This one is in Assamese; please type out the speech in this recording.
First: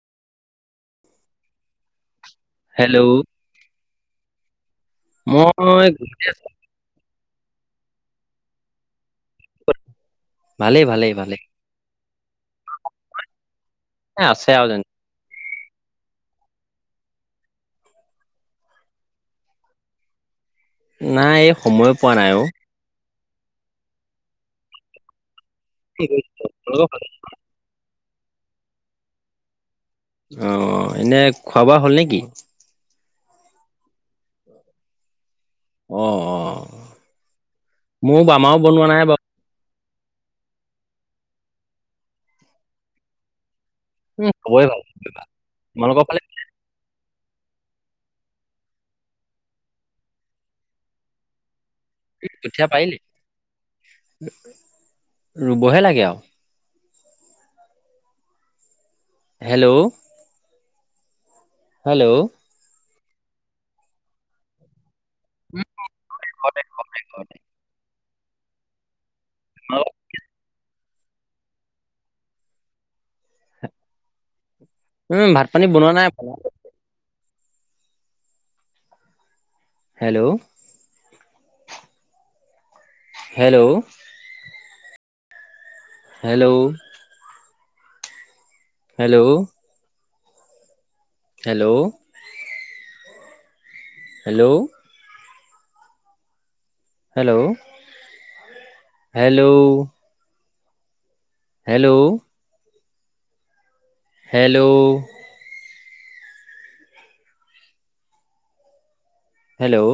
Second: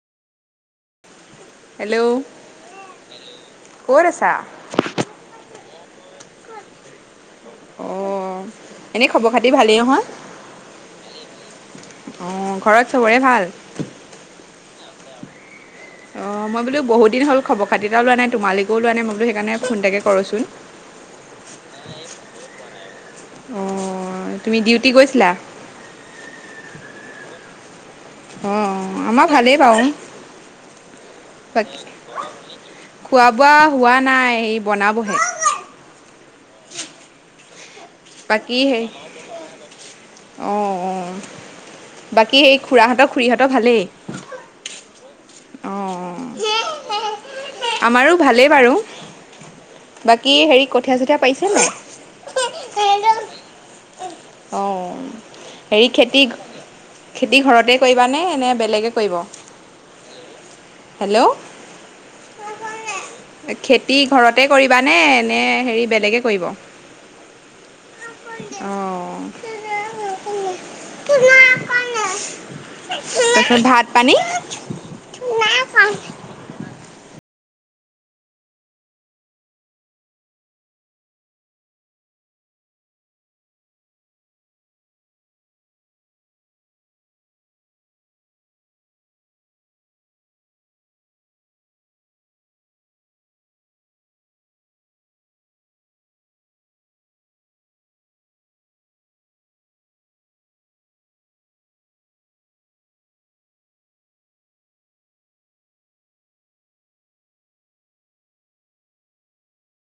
হেল্ল', হেল্ল' ক'ত আছা? মই ঘৰতে আছো। অ'। এনেই খবৰ খাতি ভালেই নহয়? ভালেই ভালেই ভালেই আহ ঘৰত চবৰে ভাল? এ আছে আৰু যেন অ' মই বোলো বহুতিন হল খবৰ খাতি এটা ও লোবা নাই, তোমালোকেও লোৱা নাই মই বোলো সেইকাৰণে ফোন এটাকে কৰোচোন। নাই এই সময় পোৱা নাই অ'। অ' তুমি ডিউটি গৈছিলা? [inaudible] অ' আমাৰ ভালেই বাৰু। অ' এনেই খোৱা বাকী বোৱা হ'ল নেকি? খোৱা বোৱা হোৱা নাই এই বনাবহে। অ' অ'। মোৰ বাকী বামাও সেই বনোৱা নাই [unintelligible] অ' অ' বাকী সেই খুৰাহঁতৰ খুুৰীহঁতৰ ভালেই? উম খবৰে ভাল খবৰে ভাল। তোমালোকৰ ফালে অ' অ'। আমাৰো ভালেই বাৰু। বাকী হেৰি কঠীয়া চঠীয়া পাৰিছে নে নাই? কঠীয়া পাৰিলি অ', ৰুবহে হেৰি লাগে আৰু খেতি খেতি ঘৰতে কৰিবা নে এনে বেলেগে কৰিব হেল্ল'। হেল্ল'। হেল্ল'। খেতি ঘৰতে কৰিবা নে-নে হেৰি বেলেগে কৰিব? অ', হেল্ল', [unintelligible] [unintelligible] তাৰপিছত ভাত পানী। উম, ভাত পানী বনোৱা নাই আকৌ। Hello, hello, hello, hello, hello, hello, hello, hello, hello, hello, hello,